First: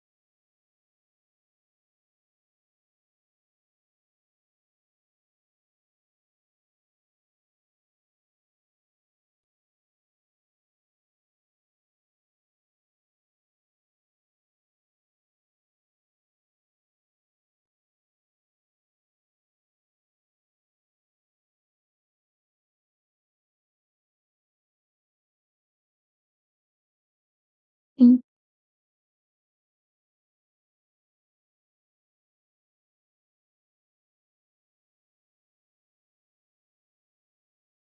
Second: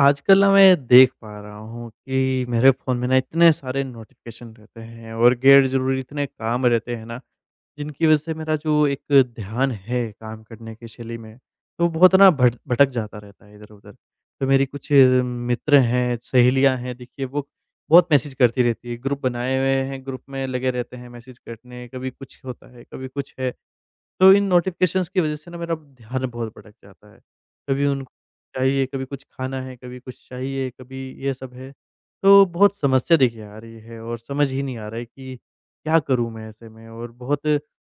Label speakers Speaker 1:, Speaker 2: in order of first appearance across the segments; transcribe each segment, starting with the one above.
Speaker 1: आजकल ना मैं देख पा रहा हूँ कि मेरे फ़ोन में ना इतने सारे नोटिफ़िकेशन रहते हैं और गैर ज़रूरी इतने काम रहते हैं ना, जिनकी वज़ह से मेरा जो एक ध्यान है काम करने की शैली में, तो बहुत ना भट भटक जाता रहता है इधर-उधर। तो मेरी कुछ मित्र हैं, सहेलियाँ हैं, देखिए वो बहुत मैसेज करती रहती है, ग्रुप बनाए हुए हैं, ग्रुप में लगे रहते हैं मैसेज करने, कभी कुछ होता है, कभी कुछ है। तो इन नोटिफ़िकेशंस की वज़ह से ना मेरा ध्यान बहुत भटक जाता है। कभी उनको
Speaker 2: हुँ।
Speaker 1: चाहिए, कभी कुछ खाना है, कभी कुछ चाहिए, कभी ये सब है। तो बहुत समस्या देखिए आ रही है और समझ ही नहीं आ रहा है कि क्या करूँ मैं ऐसे में, और बहुत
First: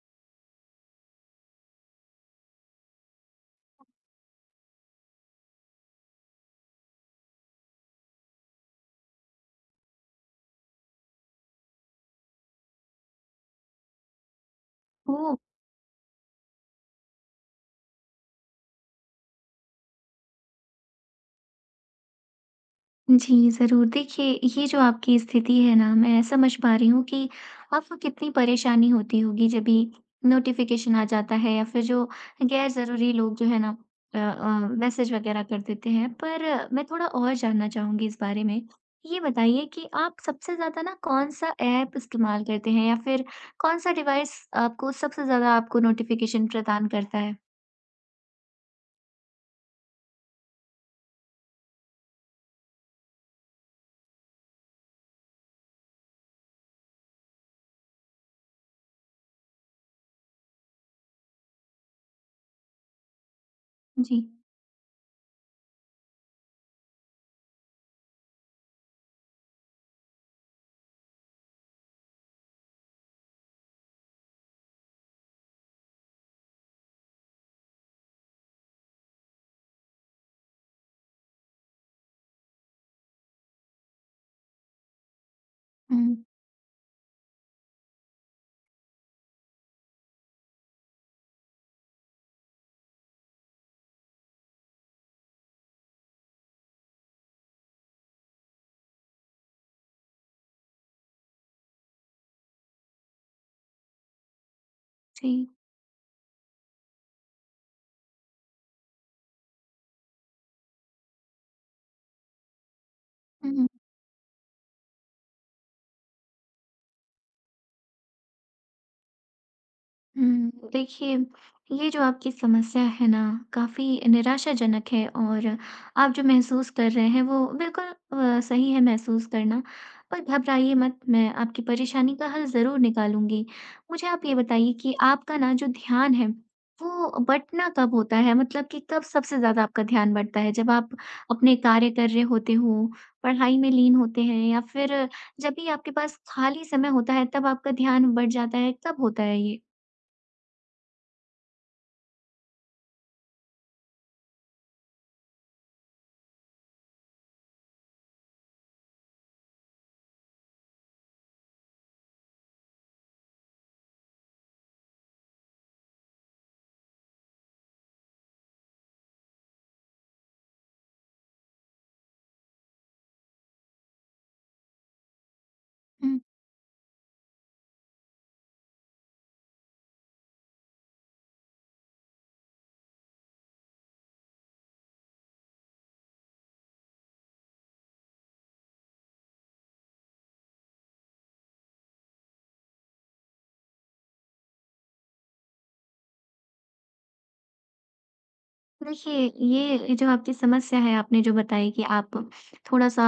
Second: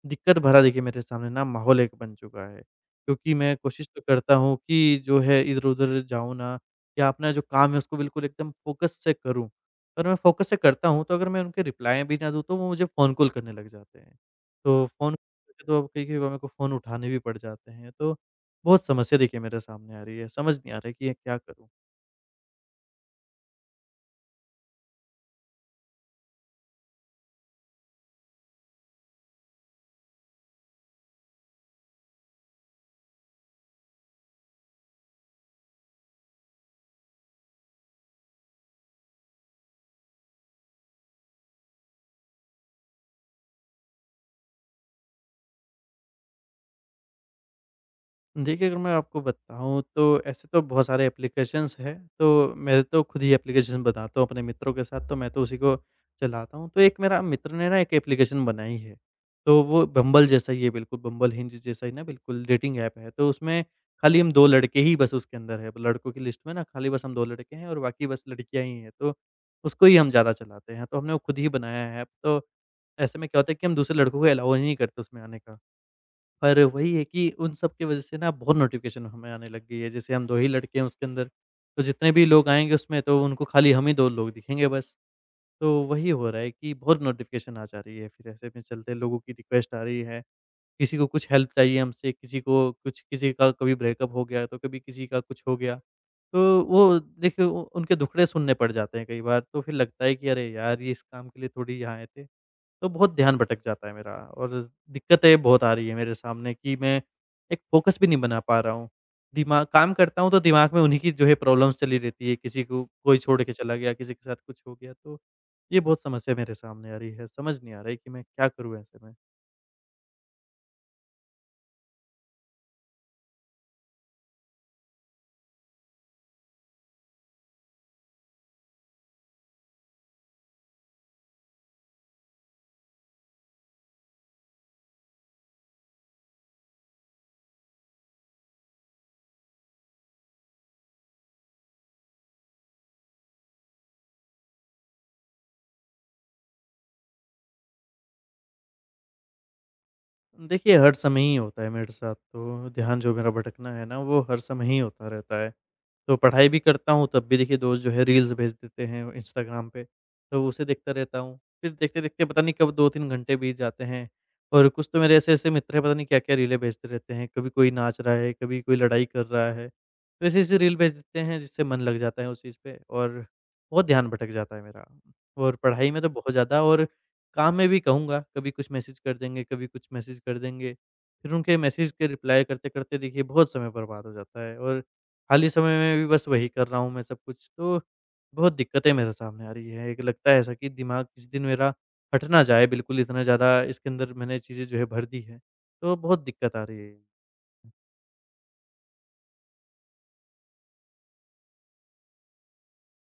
Speaker 1: दिक्कत भरा देखिए मेरे सामने ना माहौल एक बन चुका है। क्योंकि मैं कोशिश तो करता हूँ कि जो है इधर-उधर जाऊँ ना, या अपना जो काम है उसको बिल्कुल एकदम फ़ोकस से करूँ। पर मैं फ़ोकस से करता हूँ, तो अगर मैं उनके रिप्लाई भी ना दूँ तो वो मुझे फ़ोन कॉल करने लग जाते हैं। तो फ़ोन
Speaker 2: ओह!
Speaker 1: तो अब कई कई बार मेरे को फ़ोन उठाने भी पड़ जाते हैं, तो बहुत समस्या देखिए मेरे सामने आ रही है, समझ नहीं आ रहा है कि ये क्या करूँ?
Speaker 2: जी, ज़रूर। देखिए, ये जो आपकी स्थिति है ना, मैं समझ पा रही हूँ कि आपको कितनी परेशानी होती होगी जब भी नोटिफ़िकेशन आ जाता है या फिर जो गैर ज़रूरी लोग जो है ना मैसेज वग़ैरह कर देते हैं। पर मैं थोड़ा और जानना चाहूँगी इस बारे में। ये बताइए कि आप सबसे ज़्यादा ना कौन-सा ऐप इस्तेमाल करते हैं या फिर कौन-सा डिवाइस आपको सबसे ज़्यादा आपको नोटिफ़िकेशन प्रदान करता है?
Speaker 1: देखिए, अगर मैं आपको बताऊँ तो ऐसे तो बहुत सारे एप्लीकेशंस हैं। तो मैं तो खुद ही एप्लीकेशन बनाता हूँ अपने मित्रों के साथ, तो मैं तो उसी को चलाता हूँ। तो एक मेरा मित्र ने ना एक एप्लीकेशन बनाई है, तो वो बम्बल जैसा ही है बिल्कुल, बम्बल हिंज जैसा ही ना बिल्कुल डेटिंग ऐप है। तो उसमें
Speaker 2: जी।
Speaker 1: खाली हम 2 लड़के ही बस उसके अंदर हैं, लड़कों की लिस्ट में ना खाली बस हम 2 लड़के हैं और बाकी बस लड़कियाँ ही हैं। तो उसको ही हम ज़्यादा चलाते हैं, तो हमने वो खुद ही बनाया है ऐप। तो ऐसे में क्या होता है कि हम दूसरे लड़कों को अलाउ ही नहीं करते उसमें आने का। पर वही है कि उन सब की वजह से ना बहुत नोटिफ़िकेशन हमें आने लग गई है। जैसे हम 2 ही लड़के हैं उसके अंदर, तो जितने भी लोग आएँगे उसमें तो उनको खाली हम ही 2 लोग दिखेंगे बस। तो वही
Speaker 2: हुँ।
Speaker 1: हो रहा है कि बहुत नोटिफ़िकेशन आ जा रही है, फिर ऐसे में चलते लोगों की रिक्वेस्ट आ रही है। किसी को कुछ हेल्प चाहिए हमसे, किसी को कुछ, किसी का कभी ब्रेकअप हो गया, तो कभी किसी का कुछ हो गया। तो वो देखिए उ उनके दुखड़े सुनने पड़ जाते हैं कई बार, तो फिर लगता है कि अरे यार! ये इस काम के लिए थोड़ी यहाँ आए थे। तो बहुत ध्यान भटक जाता है मेरा और
Speaker 2: जी।
Speaker 1: दिक्कतें बहुत आ रही है मेरे सामने कि मैं एक फ़ोकस भी नहीं बना पा रहा हूँ। दिमाग काम करता हूँ तो दिमाग में उन्हीं की जो है प्रॉब्लम्स चली रहती है, किसी को कोई छोड़
Speaker 2: हुँ,
Speaker 1: के
Speaker 2: हुँ।
Speaker 1: चला गया, किसी के साथ कुछ हो गया, तो ये बहुत समस्या मेरे सामने आ रही है। समझ नहीं आ रहा है कि मैं क्या करूँ ऐसे में?
Speaker 2: देखिए, ये जो आपकी समस्या है ना, काफ़ी निराशाजनक है और आप जो महसूस कर रहे हैं, वो बिल्कुल सही है महसूस करना। पर घबराइए मत, मैं आपकी परेशानी का हल ज़रूर निकालूँगी। मुझे आप ये बताइए कि आपका ना जो ध्यान है, वो बँटना कब होता है? मतलब कि कब सबसे ज़्यादा आपका ध्यान बँटता है? जब आप अपने कार्य कर रहे होते हो, पढ़ाई में लीन होते हैं या फिर जब भी आपके पास खाली समय होता है, तब आपका ध्यान बँट जाता है, कब होता है ये?
Speaker 1: देखिए, हर समय ही होता है मेरे साथ तो, ध्यान जो मेरा भटकना है ना वो हर समय ही होता रहता है। तो पढ़ाई भी करता हूँ तब भी देखिए दोस्त जो है रील्स भेज देते हैं इंस्टाग्राम पे, तो उसे देखता रहता हूँ। फिर देखते-देखते पता नहीं कब 2-3 घंटे बीत जाते हैं, और कुछ तो मेरे ऐसे-ऐसे मित्र हैं, पता नहीं क्या-क्या रीलें भेजते रहते हैं। कभी कोई नाच रहा है, कभी कोई लड़ाई कर रहा है। तो ऐसी-ऐसी रील भेज देते हैं जिससे मन लग जाता है उस चीज़ पे और बहुत ध्यान भटक जाता है मेरा। और पढ़ाई में तो बहुत ज़्यादा, और काम में भी कहूँगा, कभी कुछ मैसेज कर देंगे, कभी कुछ मैसेज कर देंगे। फिर उनके मैसेज के रिप्लाई करते-करते देखिए बहुत समय बर्बाद हो जाता है, और खाली समय में भी बस वही कर रहा हूँ मैं सब कुछ, तो बहुत दिक्कतें मेरे सामने आ रही हैं। एक लगता है ऐसा कि दिमाग किसी दिन मेरा हट ना जाए बिल्कुल, इतना ज़्यादा इसके अंदर मैंने चीज़ें जो है भर दी हैं, तो बहुत दिक्कत आ रही है।
Speaker 2: देखिए, ये जो आपकी समस्या है आपने जो बताई कि आप थोड़ा-सा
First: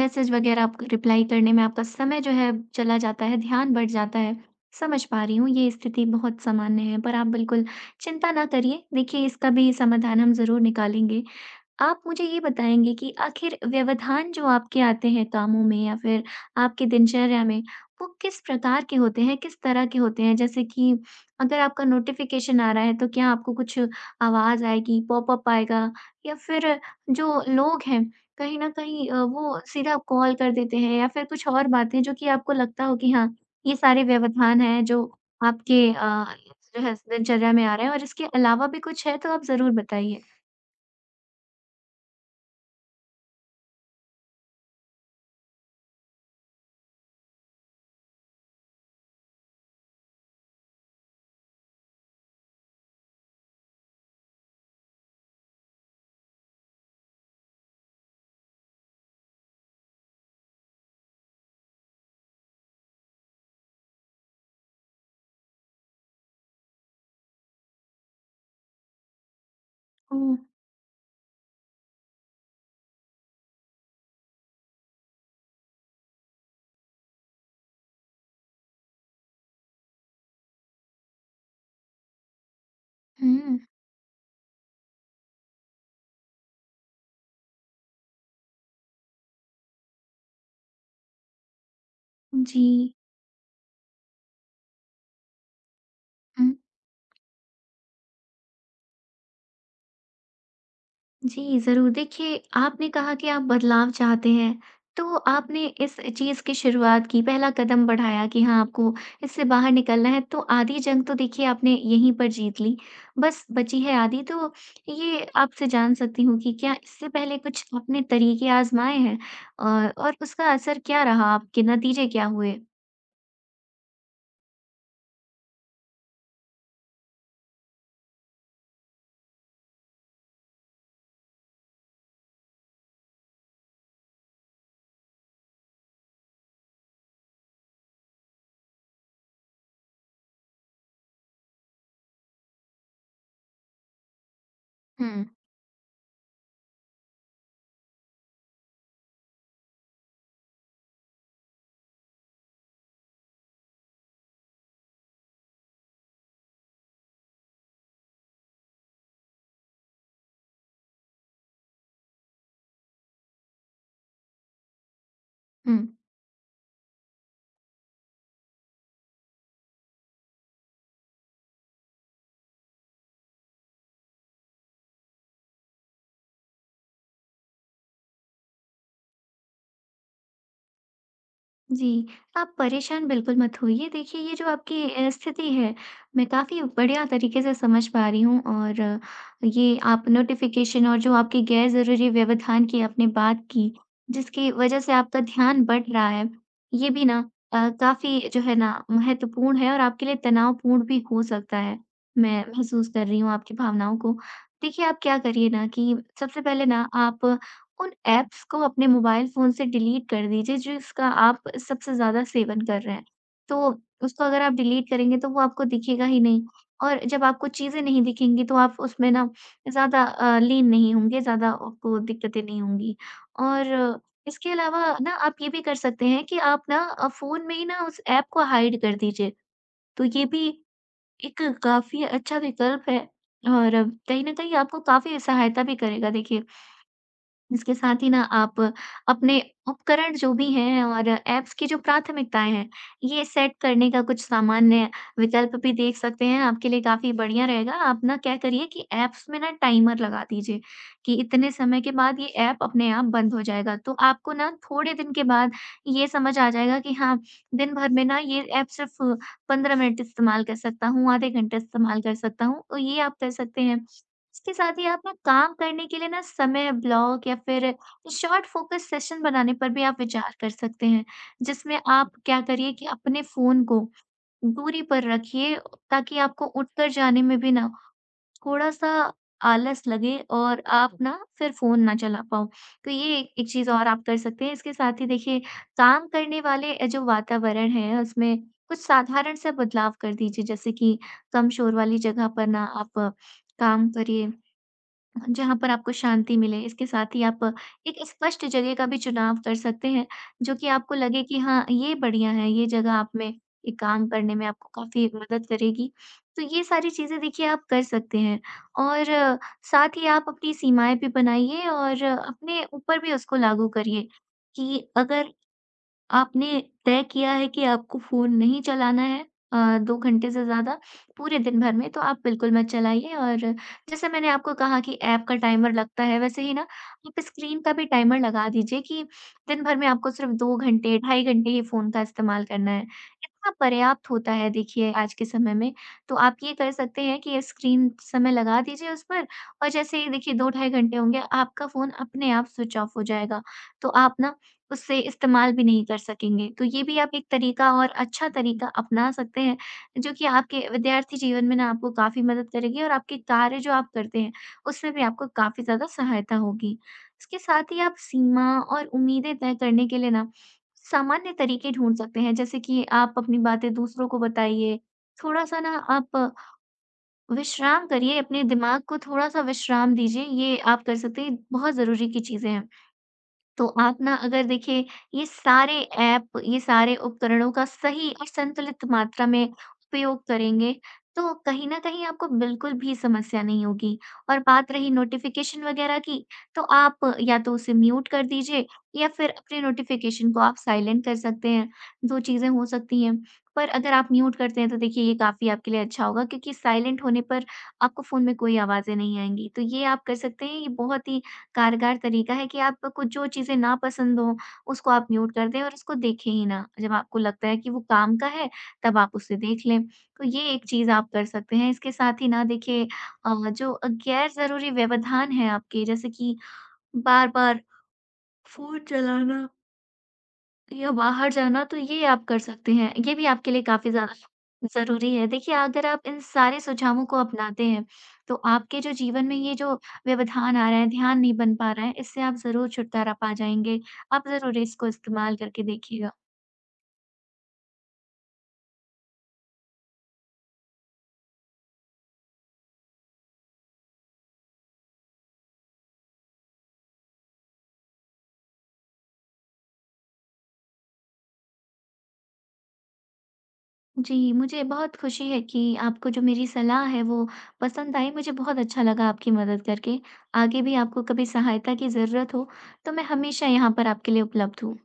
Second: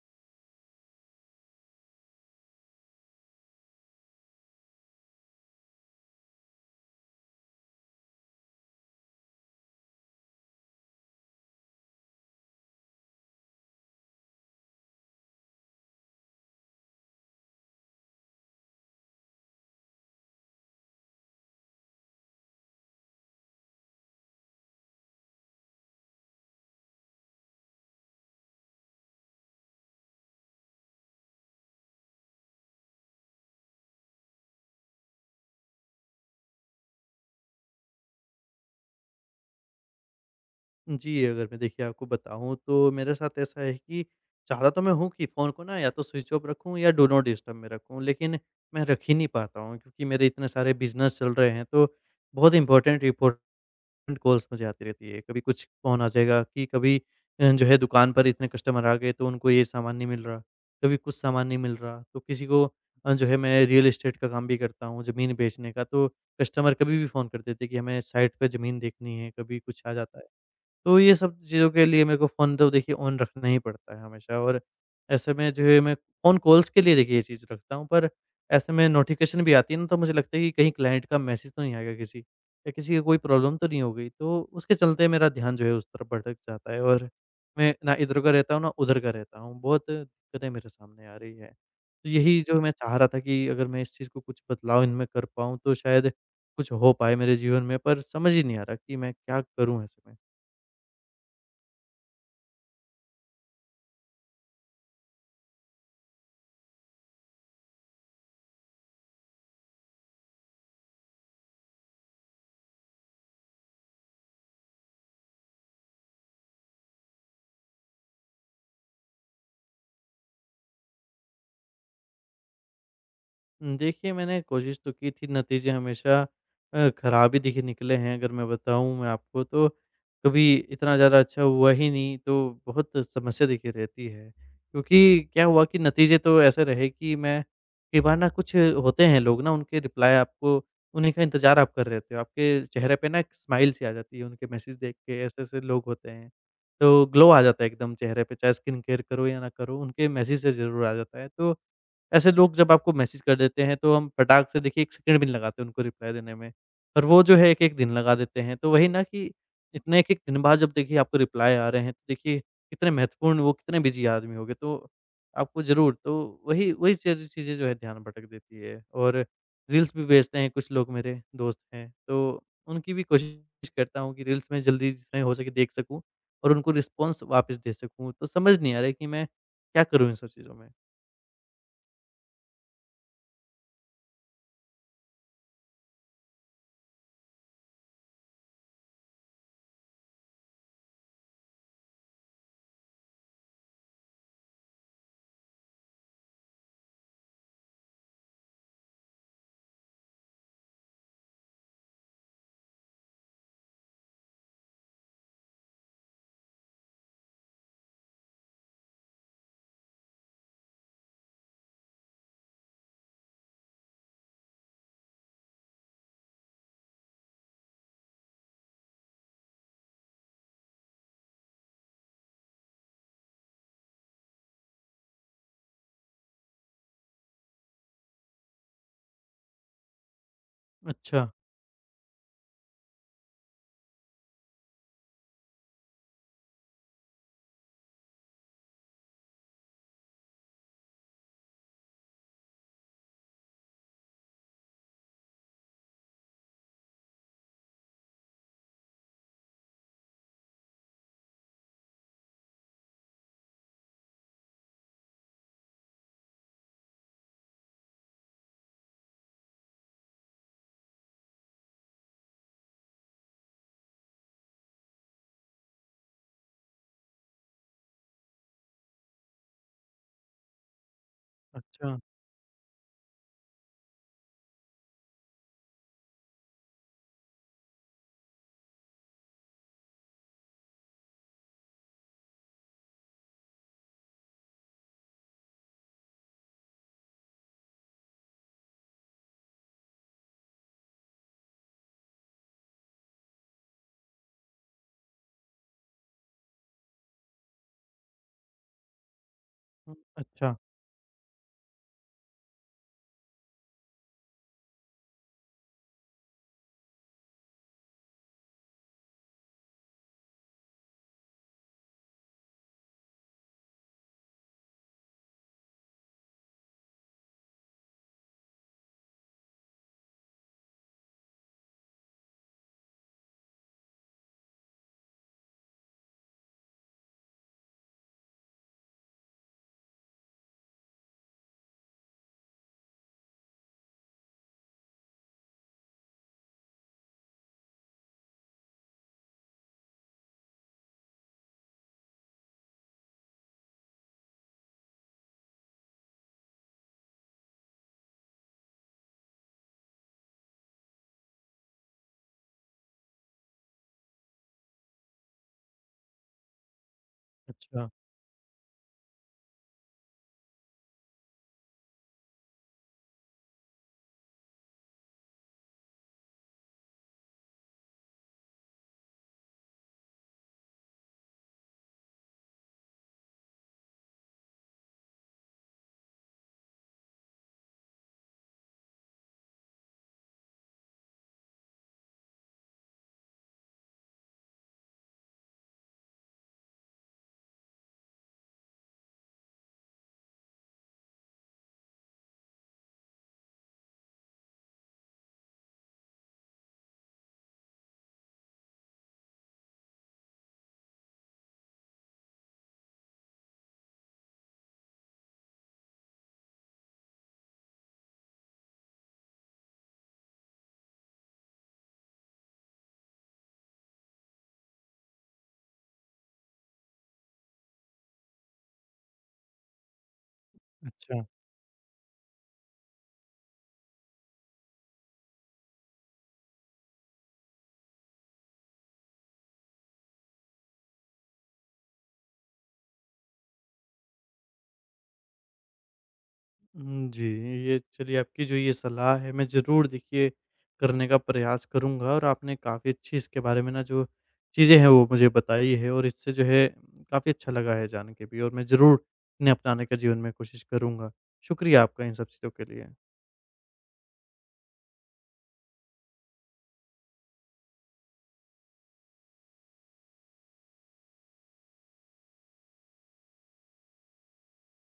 Speaker 2: मैसेज वगैरह आप रिप्लाई करने में आपका समय जो है चला जाता है, ध्यान बँट जाता है। समझ पा रही हूँ ये स्थिति बहुत सामान्य है, पर आप बिल्कुल चिंता ना करिए। देखिए, इसका भी समाधान हम ज़रूर निकालेंगे। आप मुझे ये बताएँगे कि आखिर व्यवधान जो आपके आते हैं कामों में या फिर आपकी दिनचर्या में, वो किस प्रकार के होते हैं, किस तरह के होते हैं? जैसे कि अगर आपका नोटिफ़िकेशन आ रहा है, तो क्या आपको कुछ आवाज़ आएगी, पॉपअप आएगा या फिर जो लोग हैं, कहीं न कहीं वो सीधा कॉल कर देते हैं या फिर कुछ और बातें जो कि आपको लगता हो कि हाँ, ये सारे व्यवधान हैं जो आपके जो है दिनचर्या में आ रहे हैं, और इसके अलावा भी कुछ है तो आप ज़रूर बताइए?
Speaker 1: जी, अगर मैं देखिए आपको बताऊँ तो मेरे साथ ऐसा है कि चाहता तो मैं हूँ कि फ़ोन को ना या तो स्विच ऑफ रखूँ या डू नॉट डिस्टर्ब में रखूँ, लेकिन मैं रख ही नहीं पाता हूँ, क्योंकि मेरे इतने सारे बिज़नेस चल रहे हैं, तो बहुत इम्पोर्टेंट इम्पोर्टेंट कॉल्स मुझे आती रहती है। कभी कुछ फ़ोन आ जाएगा कि कभी जो है दुकान पर इतने कस्टमर आ गए तो उनको ये सामान नहीं मिल रहा, कभी कुछ सामान नहीं मिल रहा। तो किसी को जो है, मैं रियल एस्टेट का काम भी करता हूँ, ज़मीन बेचने का, तो कस्टमर कभी भी फ़ोन कर देते हैं कि हमें साइट पे ज़मीन देखनी है, कभी कुछ आ जाता है।
Speaker 2: ओह!
Speaker 1: तो ये सब चीज़ों के लिए मेरे को फ़ोन तो देखिए ऑन रखना ही पड़ता है हमेशा। और ऐसे में जो है मैं फ़ोन कॉल्स के लिए देखिए ये चीज़ रखता हूँ, पर ऐसे में नोटिफ़िकेशन भी आती है ना, तो मुझे लगता है कि कहीं क्लाइंट का मैसेज तो नहीं आएगा किसी, या किसी की कोई प्रॉब्लम
Speaker 2: हुँ।
Speaker 1: तो नहीं हो गई, तो उसके चलते मेरा ध्यान जो है उस तरफ भटक जाता है। और मैं ना इधर का रहता हूँ ना उधर का रहता हूँ, बहुत दिक्कतें मेरे सामने आ रही है। तो यही जो
Speaker 2: जी।
Speaker 1: मैं चाह रहा था कि अगर मैं इस चीज़ को कुछ बदलाव इनमें कर पाऊँ तो शायद
Speaker 2: हुँ।
Speaker 1: कुछ हो पाए मेरे जीवन में, पर समझ ही नहीं आ रहा कि मैं क्या करूँ ऐसे में।
Speaker 2: जी, ज़रूर। देखिए, आपने कहा कि आप बदलाव चाहते हैं, तो आपने इस चीज़ की शुरुआत की, पहला कदम बढ़ाया कि हाँ, आपको इससे बाहर निकलना है, तो आधी जंग तो देखिए आपने यहीं पर जीत ली, बस बची है आधी। तो ये आपसे जान सकती हूँ कि क्या इससे पहले कुछ आपने तरीके आज़माए हैं? और उसका असर क्या रहा? आपके नतीजे क्या हुए?
Speaker 1: देखिए, मैंने कोशिश तो की थी, नतीजे हमेशा ख़राब ही देखिए निकले हैं, अगर मैं बताऊँ मैं आपको तो, कभी इतना ज़्यादा अच्छा हुआ ही नहीं, तो बहुत समस्या देखिए रहती है। क्योंकि क्या हुआ कि नतीजे तो ऐसे रहे कि मैं, कई बार ना कुछ होते हैं लोग ना, उनके रिप्लाई आपको, उन्हीं का इंतज़ार आप कर रहे होते हो, आपके चेहरे पे ना एक स्माइल सी आ जाती है उनके मैसेज देख के,
Speaker 2: हुँ,
Speaker 1: ऐसे-ऐसे लोग होते हैं। तो ग्लो आ जाता है एकदम चेहरे पे, चाहे स्किन केयर करो या ना करो, उनके मैसेज से ज़रूर आ जाता है। तो ऐसे लोग जब आपको मैसेज कर देते हैं तो हम फटाक से देखिए 1 सेकंड भी नहीं लगाते उनको रिप्लाई देने में। पर वो जो है 1-1 दिन लगा देते हैं। तो वही ना कि इतने 1-1 दिन बाद जब देखिए आपको रिप्लाई आ रहे हैं तो देखिए कितने महत्वपूर्ण, वो कितने बिज़ी आदमी होंगे। तो आपको
Speaker 2: हुँ।
Speaker 1: ज़रूर तो वही वही सारी चीज़ें जो है ध्यान भटक देती है। और रील्स भी भेजते हैं कुछ लोग, मेरे दोस्त हैं, तो उनकी भी कोशिश करता हूँ कि रील्स में जल्दी जितना हो सके देख सकूँ और उनको रिस्पॉन्स वापस दे सकूँ। तो समझ नहीं आ रहा है कि मैं क्या करूँ इन सब चीज़ों में?
Speaker 2: जी, आप परेशान बिल्कुल मत होइए। देखिए, ये जो आपकी स्थिति है, मैं काफ़ी बढ़िया तरीके से समझ पा रही हूँ। और ये आप नोटिफ़िकेशन और जो आपके गैर ज़रूरी व्यवधान की आपने बात की, जिसकी वजह से आपका ध्यान बँट रहा है, ये भी ना काफ़ी जो है ना महत्वपूर्ण है और आपके लिए तनावपूर्ण भी हो सकता है। मैं महसूस कर रही हूँ आपकी भावनाओं को। देखिए, आप क्या करिए ना कि सबसे पहले ना आप उन ऐप्स को अपने मोबाइल फ़ोन से डिलीट कर दीजिए जिसका आप सबसे ज़्यादा सेवन कर रहे हैं। तो उसको अगर आप डिलीट करेंगे तो वो आपको दिखेगा ही नहीं, और जब आपको चीज़ें नहीं दिखेंगी तो आप उसमें ना ज़्यादा लीन नहीं होंगे, ज़्यादा आपको दिक्कतें नहीं होंगी। और इसके अलावा ना आप ये भी कर सकते हैं कि आप ना फ़ोन में ही ना उस ऐप को हाइड कर दीजिए, तो ये भी
Speaker 1: अच्छा।
Speaker 2: एक काफ़ी अच्छा विकल्प है और कहीं न कहीं आपको काफ़ी सहायता भी करेगा देखिए। इसके साथ ही ना आप अपने उपकरण जो भी हैं और ऐप्स की जो प्राथमिकताएँ हैं, ये सेट करने का कुछ सामान्य विकल्प भी देख सकते हैं, आपके लिए काफ़ी बढ़िया रहेगा। आप ना क्या करिए कि ऐप्स में ना टाइमर लगा दीजिए कि इतने समय के बाद ये ऐप अपने आप बंद हो जाएगा। तो आपको ना थोड़े दिन के बाद ये समझ आ जाएगा कि हाँ, दिन भर में ना ये ऐप सिर्फ़ 15 मिनट इस्तेमाल कर सकता हूँ, आधे घंटे इस्तेमाल कर सकता हूँ, तो ये आप कर सकते हैं। इसके साथ ही आप ना काम करने के लिए ना समय ब्लॉक या फिर शॉर्ट फोकस सेशन बनाने पर भी आप विचार कर सकते हैं, जिसमें
Speaker 1: अच्छा।
Speaker 2: आप क्या करिए कि अपने फोन को दूरी पर रखिए ताकि आपको उठकर जाने में भी ना थोड़ा सा आलस लगे और आप ना फिर फोन ना चला पाओ। तो ये एक चीज और आप कर सकते हैं। इसके साथ ही देखिए, काम करने वाले जो वातावरण है उसमें कुछ साधारण सा बदलाव कर दीजिए, जैसे कि कम शोर वाली जगह पर ना आप काम करिए जहाँ पर आपको शांति मिले। इसके साथ ही आप एक स्पष्ट जगह का भी चुनाव कर सकते
Speaker 1: हुँ,
Speaker 2: हैं, जो
Speaker 1: अच्छा,
Speaker 2: कि आपको लगे कि हाँ, ये बढ़िया है, ये जगह आप में ये काम करने में आपको काफ़ी मदद करेगी। तो ये सारी चीज़ें देखिए आप कर सकते हैं और साथ ही आप अपनी सीमाएँ भी बनाइए और अपने ऊपर भी उसको लागू करिए कि अगर आपने तय किया है कि आपको फ़ोन नहीं चलाना है अ, 2 घंटे से ज़्यादा पूरे दिन भर में, तो आप बिल्कुल मत चलाइए। और जैसे मैंने आपको कहा कि ऐप का टाइमर लगता है, वैसे ही ना आप स्क्रीन का भी टाइमर लगा दीजिए कि दिन भर में आपको सिर्फ़ 2 घंटे, ढाई घंटे ही फ़ोन का इस्तेमाल करना है। इतना पर्याप्त होता है देखिए आज के समय में। तो आप ये कर सकते हैं कि स्क्रीन समय लगा दीजिए उस पर, और जैसे ही देखिए 2 ढाई घंटे होंगे, आपका फ़ोन अपने आप स्विच ऑफ हो जाएगा। तो आप ना उससे इस्तेमाल भी नहीं कर सकेंगे। तो ये भी आप एक तरीका और अच्छा तरीका अपना सकते हैं, जो कि आपके विद्यार्थी जीवन में ना आपको काफ़ी मदद करेगी, और आपके कार्य जो आप करते हैं, उसमें भी आपको काफ़ी ज़्यादा सहायता होगी। इसके साथ ही
Speaker 1: अच्छा,
Speaker 2: आप सीमा और उम्मीदें तय करने के लिए ना सामान्य तरीके ढूँढ सकते हैं, जैसे कि आप अपनी बातें दूसरों को बताइए, थोड़ा-सा ना आप विश्राम करिए, अपने दिमाग को थोड़ा-सा विश्राम दीजिए, ये आप कर सकते हैं, बहुत ज़रूरी की चीज़ें हैं। तो आप ना अगर देखिए ये सारे ऐप, ये सारे उपकरणों का सही और संतुलित मात्रा में उपयोग करेंगे, तो कहीं न कहीं आपको बिल्कुल भी समस्या नहीं होगी। और बात रही नोटिफ़िकेशन वगैरह की, तो आप या तो उसे म्यूट कर दीजिए या फिर अपने नोटिफ़िकेशन को आप साइलेंट कर सकते हैं, 2 चीज़ें हो सकती हैं। पर अगर आप म्यूट करते हैं तो देखिए ये काफ़ी आपके लिए अच्छा होगा, क्योंकि साइलेंट होने पर आपको फ़ोन में कोई आवाज़ें नहीं आएँगी। तो ये आप कर सकते हैं, ये बहुत ही कारगर तरीका है कि आप कुछ जो चीज़ें नापसंद हों, उसको आप म्यूट कर दें और उसको देखें ही ना। जब आपको लगता है कि वो काम का है, तब आप उसे देख लें। तो ये एक चीज़ आप कर सकते हैं। इसके साथ ही ना देखिए जो गैर ज़रूरी व्यवधान है आपके, जैसे कि बार-बार फ़ोन चलाना या
Speaker 1: अच्छा।
Speaker 2: बाहर जाना, तो ये आप कर सकते हैं। ये भी आपके लिए काफ़ी ज़्यादा ज़रूरी है। देखिए, अगर आप इन सारे सुझावों को अपनाते हैं, तो आपके जो जीवन में ये जो व्यवधान आ रहा है, ध्यान नहीं बन पा रहा है, इससे आप ज़रूर छुटकारा पा जाएँगे। आप ज़रूर इसको इस्तेमाल करके देखिएगा।
Speaker 1: जी, ये चलिए, आपकी जो ये सलाह है मैं ज़रूर देखिए करने का प्रयास करूँगा, और आपने काफ़ी अच्छी इसके बारे में ना जो चीज़ें हैं वो मुझे बताई है, और इससे जो है काफ़ी अच्छा लगा है जान के भी, और मैं ज़रूर इन्हें अपनाने का जीवन में कोशिश करूँगा। शुक्रिया आपका इन सब चीज़ों के लिए।
Speaker 2: जी, मुझे बहुत खुशी है कि आपको जो मेरी सलाह है वो पसंद आई। मुझे बहुत अच्छा लगा आपकी मदद करके। आगे भी आपको कभी सहायता की ज़रूरत हो, तो मैं हमेशा यहाँ पर आपके लिए उपलब्ध हूँ।